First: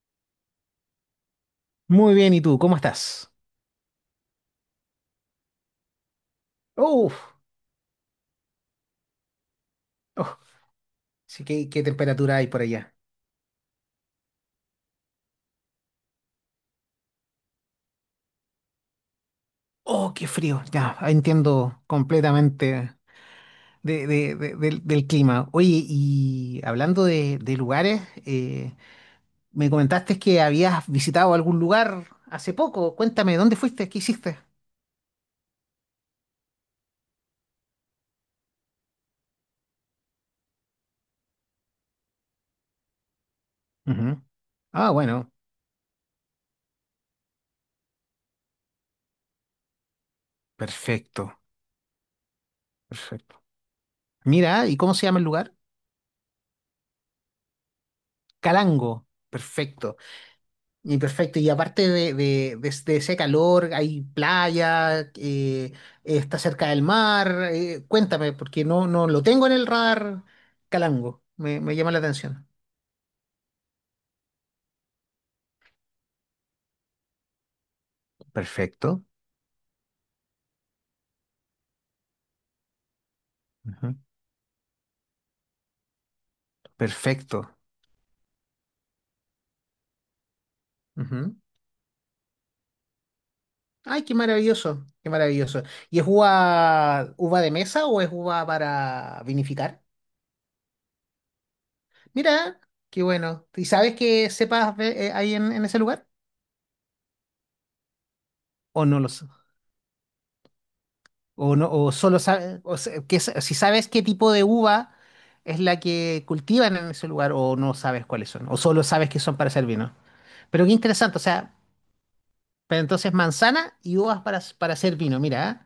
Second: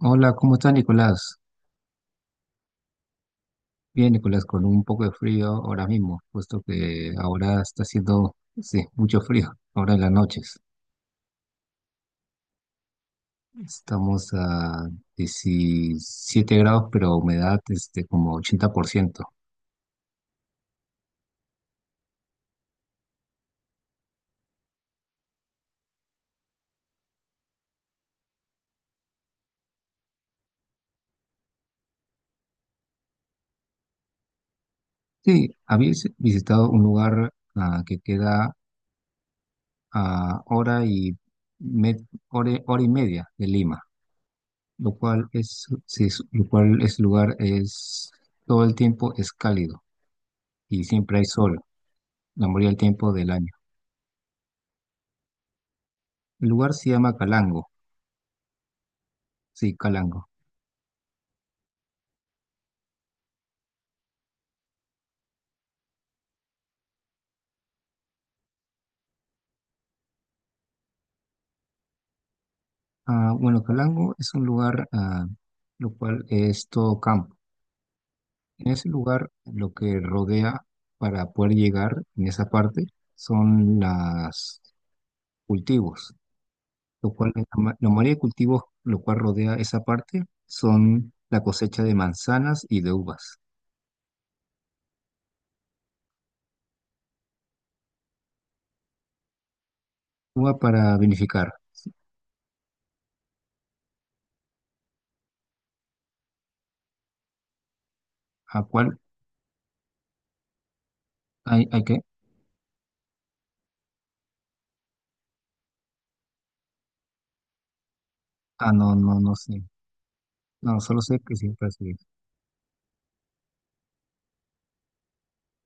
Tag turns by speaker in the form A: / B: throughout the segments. A: Hola, ¿cómo estás, Nicolás?
B: Muy bien, ¿y tú? ¿Cómo estás?
A: Bien, Nicolás, con un poco de frío ahora mismo, puesto que
B: Uf,
A: ahora está haciendo, sí, mucho frío, ahora en las
B: uf,
A: noches.
B: sí, ¿qué temperatura hay por allá?
A: Estamos a 17 grados, pero humedad como 80%.
B: Oh, qué frío, ya, entiendo completamente del clima. Oye, y hablando de lugares, eh, me comentaste que habías visitado algún lugar hace poco. Cuéntame, ¿dónde fuiste? ¿Qué hiciste?
A: Sí, habéis visitado un lugar que queda a me- hora y media de Lima,
B: Ujú. Ah,
A: lo cual
B: bueno,
A: es, sí, lo cual es lugar es todo el tiempo es cálido y siempre hay
B: perfecto,
A: sol, la mayoría del tiempo del
B: perfecto.
A: año.
B: Mira, ¿y cómo se llama el lugar?
A: El lugar se llama Calango,
B: Calango,
A: sí,
B: perfecto.
A: Calango.
B: Y perfecto, y aparte de ese calor, hay playa, está cerca del mar, cuéntame, porque no, no lo tengo en el radar Calango, me llama la atención.
A: Ah, bueno, Calango es un lugar, lo cual es todo campo. En ese
B: Perfecto.
A: lugar, lo que rodea para poder llegar en esa parte son
B: Ujú.
A: los cultivos, lo cual,
B: Perfecto.
A: la mayoría de cultivos, lo cual rodea esa parte, son
B: Ujú.
A: la cosecha de manzanas y de uvas.
B: Ay, qué maravilloso, qué maravilloso. ¿Y es uva, uva de mesa o es uva para vinificar?
A: Uva para vinificar,
B: Mira, qué bueno. ¿Y sabes qué hay en ese lugar?
A: ¿a
B: ¿O
A: cuál
B: no lo, O
A: hay,
B: no,
A: hay
B: o
A: que?
B: solo sabes, que, si sabes qué tipo de uva es la que cultivan en ese lugar, o no sabes cuáles son, o
A: Ah,
B: solo
A: no,
B: sabes
A: no,
B: que
A: no
B: son para
A: sé.
B: hacer vino. Pero qué
A: No, solo
B: interesante,
A: sé
B: o
A: que
B: sea,
A: siempre así.
B: pero entonces manzana y uvas para hacer vino, mira, ¿ah?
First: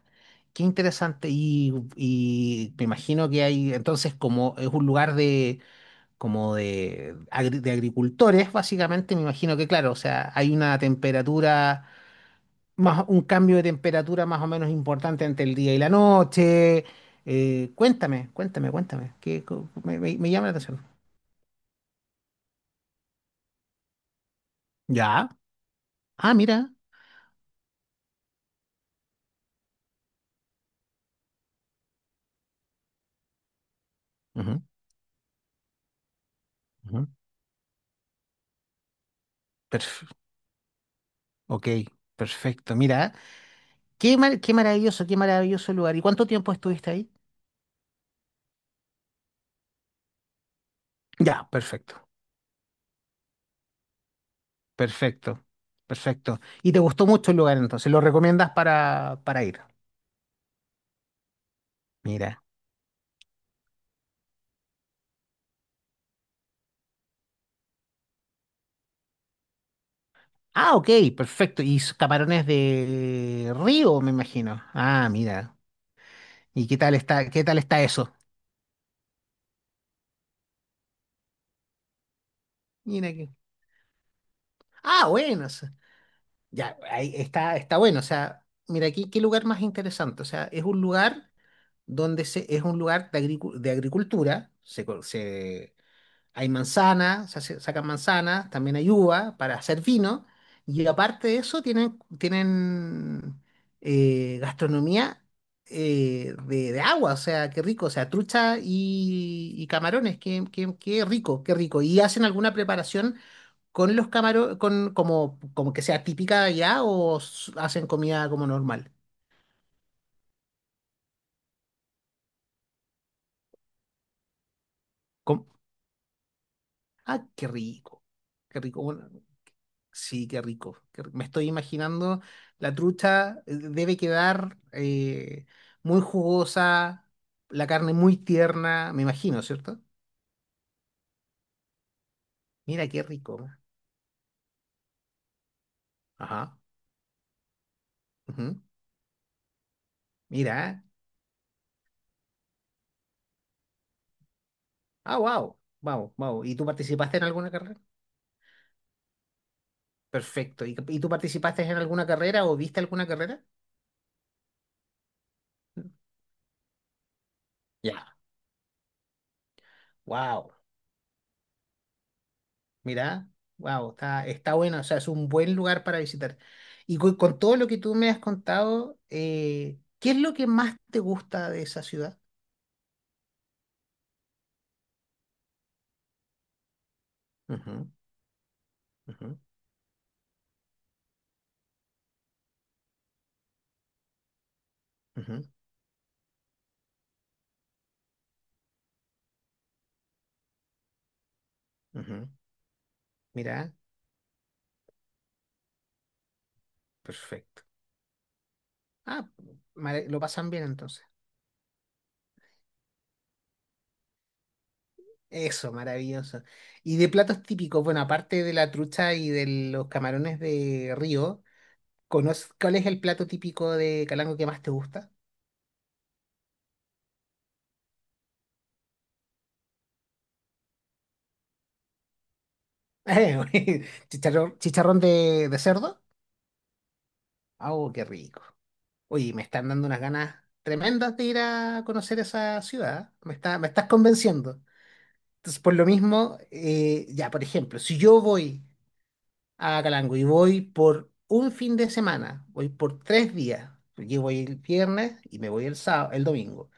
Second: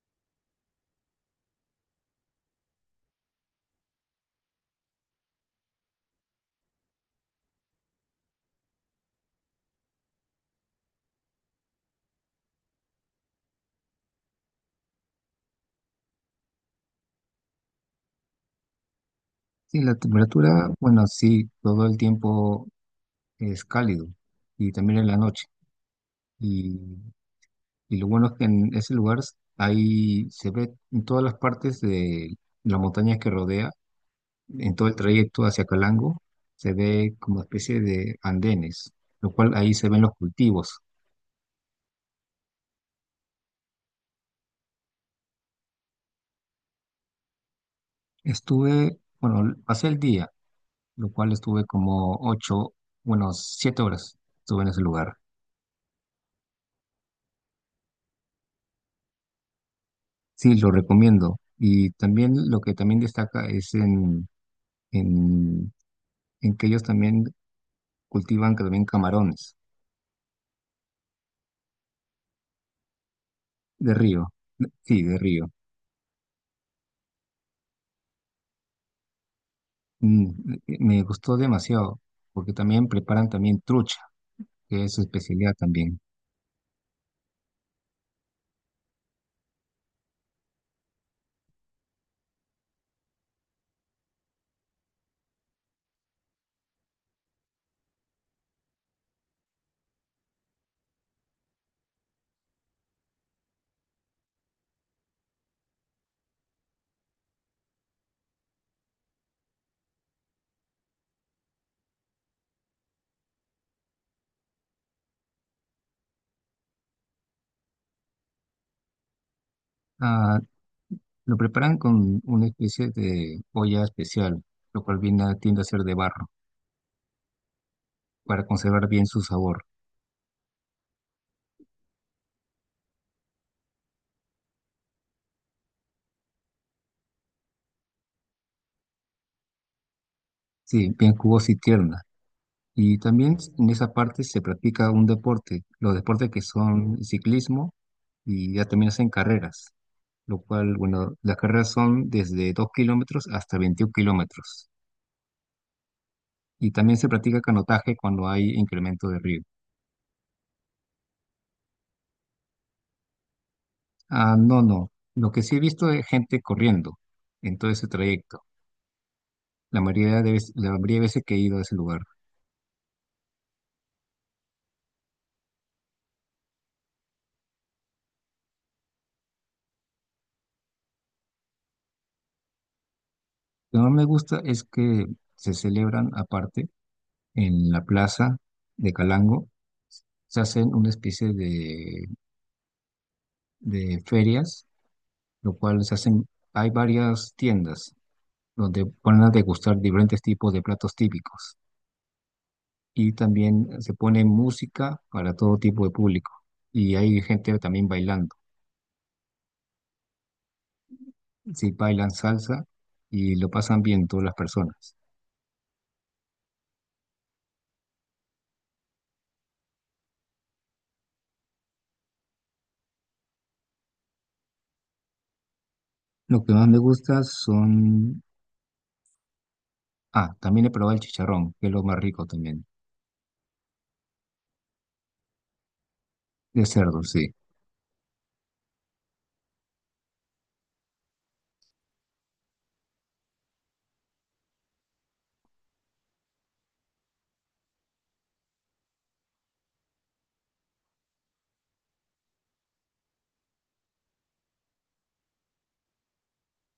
B: Qué interesante. Y me imagino que hay, entonces, como es un lugar como de, de agricultores, básicamente, me imagino que, claro, o sea, hay una temperatura más, un cambio de temperatura más o menos importante entre el día y la noche. Cuéntame, cuéntame, cuéntame, que co-
A: Sí, la
B: me- me llama la
A: temperatura,
B: atención.
A: bueno, sí, todo el tiempo es cálido y también en la
B: Ya.
A: noche.
B: Ah, mira.
A: Y, y lo bueno es que en ese lugar ahí se ve en todas las partes de la montaña que rodea,
B: Ujú,
A: en todo el trayecto hacia Calango, se
B: ujú.
A: ve como especie de andenes, lo cual ahí se ven los
B: Perf-
A: cultivos.
B: ok, perfecto. Mira, qué maravilloso lugar. ¿Y cuánto tiempo estuviste ahí?
A: Estuve, bueno, pasé el día, lo cual
B: Ya,
A: estuve
B: perfecto,
A: como ocho, bueno, 7 horas estuve en ese lugar.
B: perfecto, perfecto. ¿Y te gustó mucho el lugar entonces? ¿Lo recomiendas para ir?
A: Sí, lo recomiendo. Y también
B: Mira.
A: lo que también destaca es en en que ellos también cultivan que también camarones
B: Ah, ok, perfecto. Y camarones de
A: de
B: río, me
A: río.
B: imagino.
A: Sí,
B: Ah,
A: de río.
B: mira. ¿Y qué tal está eso?
A: Me gustó demasiado porque también
B: Mira
A: preparan
B: que.
A: también trucha, que es su
B: Ah, bueno, o
A: especialidad
B: sea,
A: también.
B: ya, ahí está, está bueno. O sea, mira aquí, qué lugar más interesante. O sea, es un lugar donde es un lugar de, de agricultura. Hay manzanas, sacan manzanas, también hay uva para hacer vino. Y aparte de eso, tienen, tienen gastronomía de agua. O sea, qué rico. O sea, trucha y camarones, qué, qué, qué rico, qué rico. Y hacen alguna preparación con los camarones, con, como, como que sea típica de allá o hacen comida como normal?
A: Ah, lo preparan con una especie de olla especial, lo cual
B: ¿Cómo?
A: tiende a ser de barro
B: Ah, qué rico,
A: para
B: qué rico.
A: conservar bien
B: Bueno,
A: su sabor.
B: sí, qué rico. Me estoy imaginando, la trucha debe quedar muy jugosa, la carne muy tierna, me imagino, ¿cierto?
A: Sí, bien jugosa y tierna.
B: Mira,
A: Y
B: qué
A: también
B: rico.
A: en esa parte se practica un deporte, los deportes que
B: Ajá.
A: son ciclismo y
B: Ujú.
A: ya también hacen carreras, lo cual,
B: Mira.
A: bueno, las carreras son desde 2 kilómetros hasta 21 kilómetros.
B: Ah, wow. Wow, wow. ¿Y tú
A: Y también se
B: participaste en
A: practica
B: alguna carrera?
A: canotaje cuando hay incremento de río.
B: Perfecto. Y tú participaste en alguna carrera o viste alguna carrera?
A: Ah, no, no. Lo que sí he visto es gente corriendo en todo ese
B: Ya.
A: trayecto. La mayoría de veces,
B: Wow.
A: la mayoría de veces que he ido a ese lugar.
B: Mirá, wow, está, está bueno, o sea, es un buen lugar para visitar. Y todo lo que tú me has contado, ¿qué es lo que más te gusta de esa ciudad?
A: Lo que no me gusta es que se celebran aparte en la
B: Ujú,
A: plaza de
B: ujú,
A: Calango. Se hacen una especie de ferias,
B: ujú,
A: lo cual se hacen, hay varias tiendas donde ponen a degustar diferentes tipos de platos típicos.
B: ujú.
A: Y
B: Mirá,
A: también se pone música para todo tipo de público. Y hay gente
B: perfecto.
A: también bailando.
B: Ah, lo pasan bien entonces.
A: Sí, bailan salsa y lo pasan bien todas las personas.
B: Eso, maravilloso. Y de platos típicos, bueno, aparte de la trucha y de los camarones de río, ¿conoces cuál es el plato típico de Calango que más te gusta?
A: Lo que más me gusta son... Ah, también he probado el chicharrón, que es lo más rico también,
B: Chicharrón, chicharrón de cerdo.
A: de cerdo, sí.
B: Oh, qué rico. Oye, me están dando unas ganas tremendas de ir a conocer esa ciudad. Me está, me estás convenciendo. Entonces, por lo mismo, ya, por ejemplo, si yo voy a Calango y voy por un fin de semana, voy por tres días, yo voy el viernes y me voy el sábado, el domingo,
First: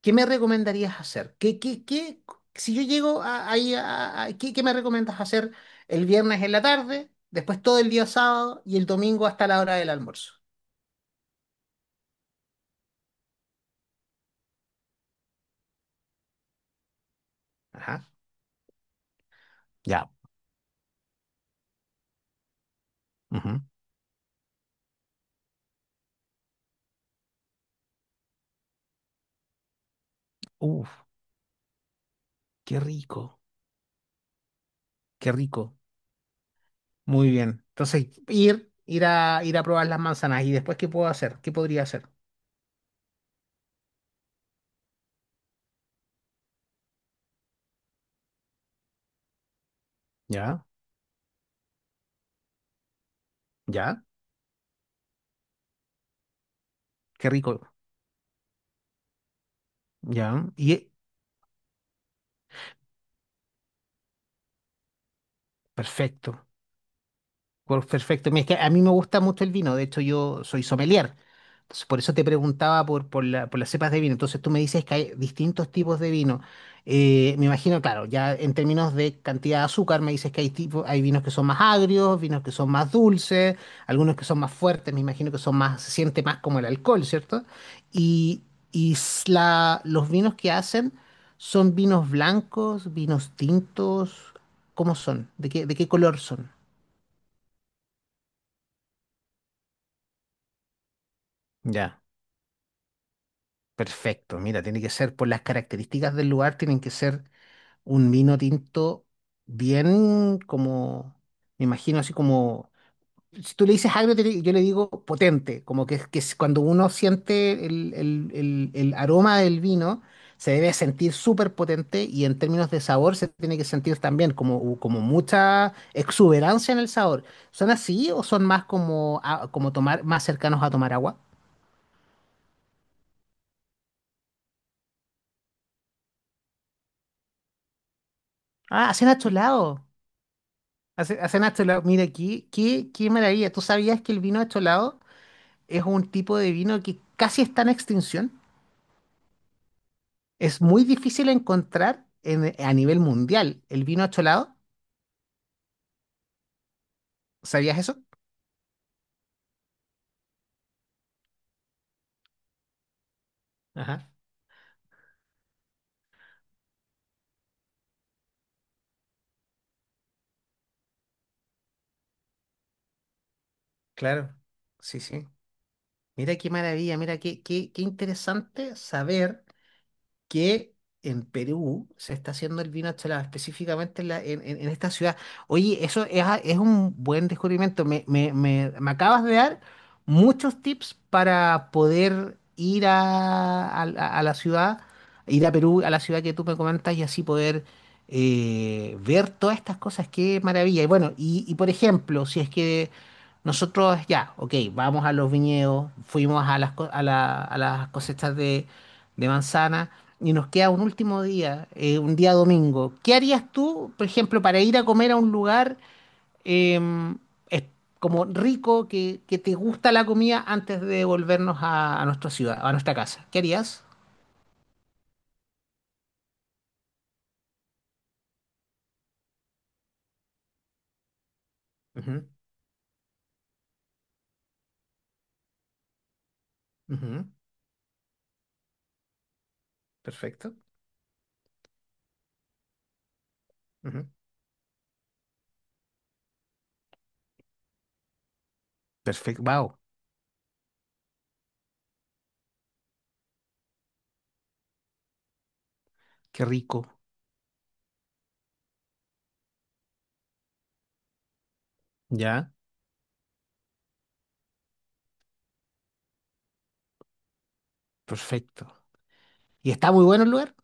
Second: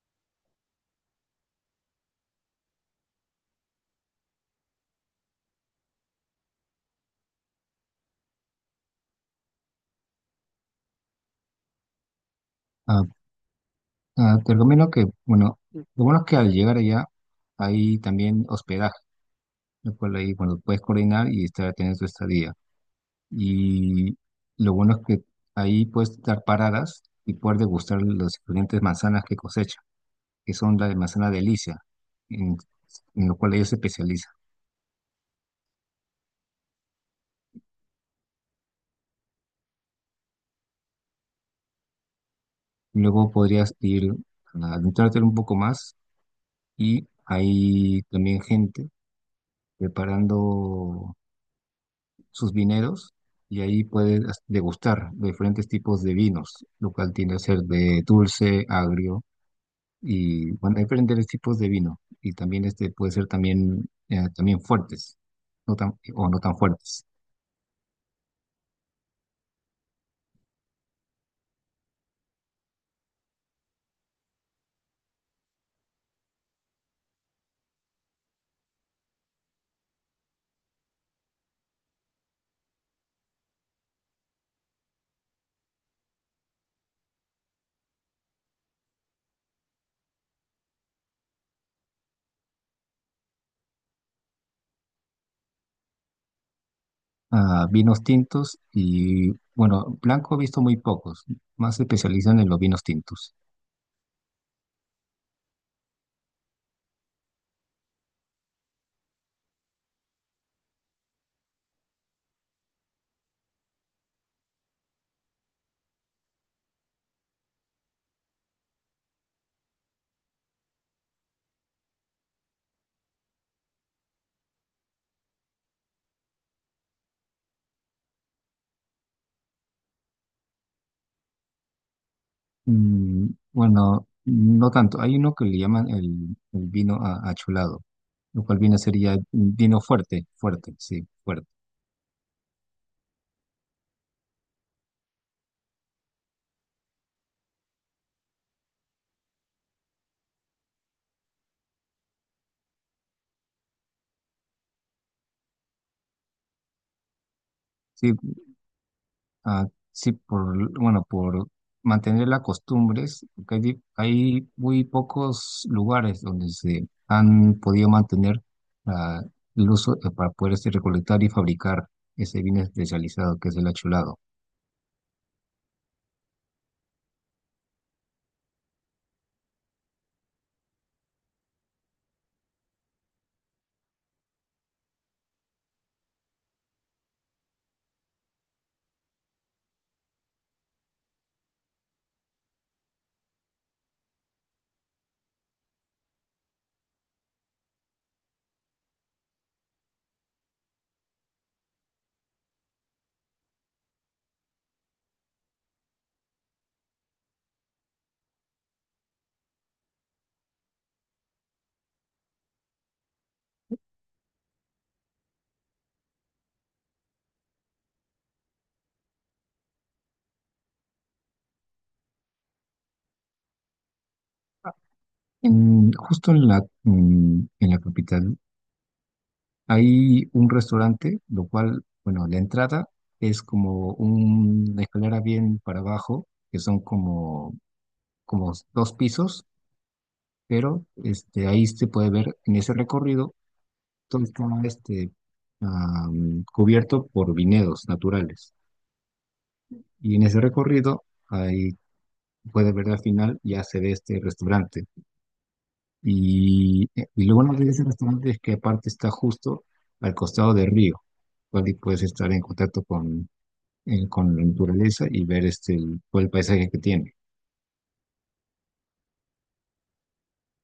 B: ¿qué me recomendarías hacer? ¿Qué, qué, qué, si yo llego a- ahí, a- ¿qué, qué me recomiendas hacer el viernes en la tarde, después todo el día sábado y el domingo hasta la hora del almuerzo?
A: Ah, ah, te recomiendo que, bueno, lo bueno es que al llegar allá hay
B: Ajá.
A: también hospedaje, lo
B: Ya.
A: cual ahí, bueno, puedes coordinar y estar teniendo tu estadía.
B: Ujú.
A: Y lo bueno es que ahí puedes dar paradas y poder degustar los diferentes manzanas que cosechan que son la
B: Uf.
A: de manzana delicia, en,
B: Qué
A: en lo
B: rico,
A: cual ellos se especializan.
B: qué rico. Muy bien. Entonces, ir, ir a, ir a probar las manzanas. ¿Y después qué puedo hacer? ¿Qué podría hacer?
A: Luego podrías ir a adentrarte un poco más y hay también gente
B: Ya,
A: preparando sus vineros y ahí
B: ya,
A: puedes degustar los diferentes tipos de vinos, lo cual
B: qué
A: tiende a ser
B: rico.
A: de dulce, agrio
B: Ya,
A: y
B: y
A: bueno, hay diferentes tipos de vino y también este puede ser también, también fuertes, no tan, o no
B: perfecto.
A: tan fuertes.
B: Perfecto. Mira, es que a mí me gusta mucho el vino. De hecho, yo soy sommelier. Entonces, por eso te preguntaba por las cepas de vino. Entonces, tú me dices que hay distintos tipos de vino. Me imagino, claro, ya en términos de cantidad de azúcar, me dices que hay tipo, hay vinos que son más agrios, vinos que son más dulces, algunos que son más fuertes. Me imagino que son más, se siente más como el alcohol, ¿cierto? Y, los vinos que hacen son vinos blancos, vinos tintos. ¿Cómo son? De qué color son?
A: A vinos tintos y, bueno, blanco he visto muy pocos, más se
B: Ya.
A: especializan en los vinos tintos.
B: Perfecto, mira, tiene que ser por las características del lugar, tienen que ser un vino tinto bien como, me imagino así como, si tú le dices agrio, yo le digo potente, como que, que es cuando uno siente el aroma del vino, se debe sentir súper potente y en términos de sabor se tiene que sentir también como, como mucha exuberancia en el sabor. ¿Son así o son más como, como tomar, más cercanos a tomar agua?
A: Mm, bueno, no tanto, hay uno que le llaman el vino achulado, lo cual viene a
B: Ah,
A: ser
B: hacen
A: ya vino
B: acholados.
A: fuerte,
B: Hacen, hacen
A: fuerte.
B: acholado. Mira, qué, qué, qué maravilla. ¿Tú sabías que el vino acholado es un tipo de vino que casi está en extinción? Es muy difícil encontrar a nivel mundial el vino acholado. ¿Sabías eso?
A: Sí, ah, sí, por, bueno, por mantener las costumbres, porque hay, di-
B: Ajá,
A: hay muy pocos lugares donde se han podido mantener ah, el uso para poder recolectar y fabricar ese vino especializado que es el achulado.
B: claro. Sí, sí. Mira qué maravilla, mira qué, qué, qué interesante saber. Que en Perú se está haciendo el vino Cholado, específicamente en, la- en esta ciudad. Oye, eso es, es un buen descubrimiento. Me acabas de dar muchos tips para poder ir a la ciudad, ir a Perú, a la ciudad que tú me comentas y así poder ver todas estas cosas. Qué maravilla. Y bueno, y por ejemplo, si es que... Nosotros ya, ok, vamos a los viñedos, fuimos a las, a las cosechas de manzana y nos queda un último día, un día domingo, ¿qué harías tú, por ejemplo, para ir a comer a un lugar eh, es- como rico, que te gusta la comida antes de volvernos a nuestra ciudad, a nuestra casa? ¿Qué harías?
A: Justo en la, en la capital hay un restaurante, lo cual, bueno,
B: Ujú,
A: la entrada es como una escalera bien para abajo, que son
B: ujú,
A: como, como dos pisos,
B: perfecto.
A: pero este, ahí se puede ver en ese recorrido
B: Ujú.
A: todo está cubierto por viñedos naturales.
B: Perfecto. Wow,
A: Y en ese recorrido, ahí puede ver al final, ya se ve este restaurante.
B: qué rico.
A: Y lo bueno de ese restaurante es que aparte está justo al costado del río, cual y puedes estar en
B: Ya,
A: contacto con la naturaleza y ver todo el paisaje que tiene.
B: perfecto. ¿Y está muy bueno el lugar?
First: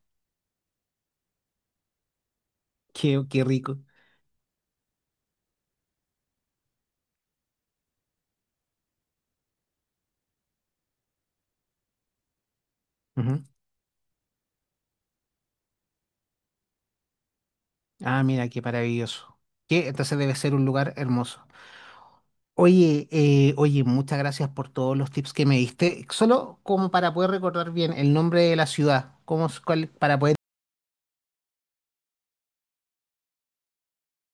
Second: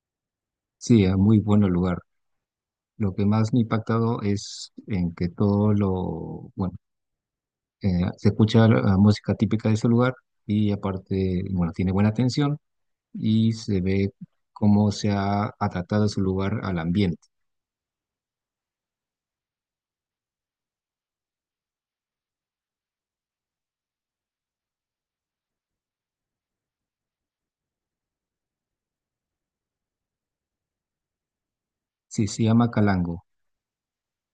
A: Sí, es muy buen lugar. Lo
B: Qué,
A: que
B: qué
A: más me ha
B: rico.
A: impactado es en que todo lo, bueno, se escucha la música típica de ese lugar y aparte, bueno, tiene buena atención
B: Ujú.
A: y se ve cómo se ha adaptado ese lugar al ambiente.
B: Ah, mira, qué maravilloso. ¿Qué? Entonces debe ser un lugar hermoso. Oye, oye, muchas gracias por todos los tips que me diste. Solo como para poder recordar bien el nombre de la ciudad, cómo, para poder...
A: Sí, se llama Calango.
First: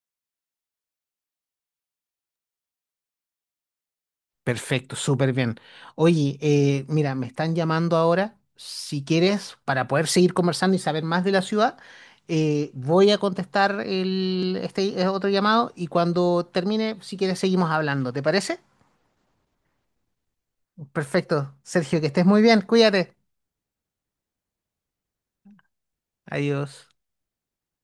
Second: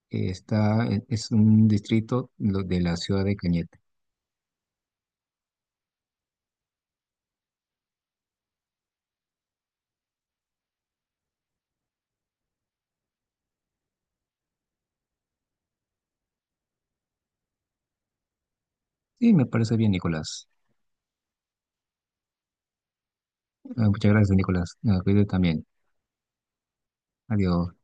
A: Está, es un distrito de la ciudad de Cañete.
B: Perfecto, súper bien. Oye, mira, me están llamando ahora. Si quieres, para poder seguir conversando y saber más de la ciudad, voy a contestar el, este otro llamado y cuando termine, si quieres, seguimos hablando. ¿Te parece?
A: Sí, me parece bien, Nicolás.
B: Perfecto, Sergio, que estés muy bien. Cuídate.
A: Ah, muchas gracias, Nicolás. Ah, cuídate también.
B: Adiós.
A: Adiós.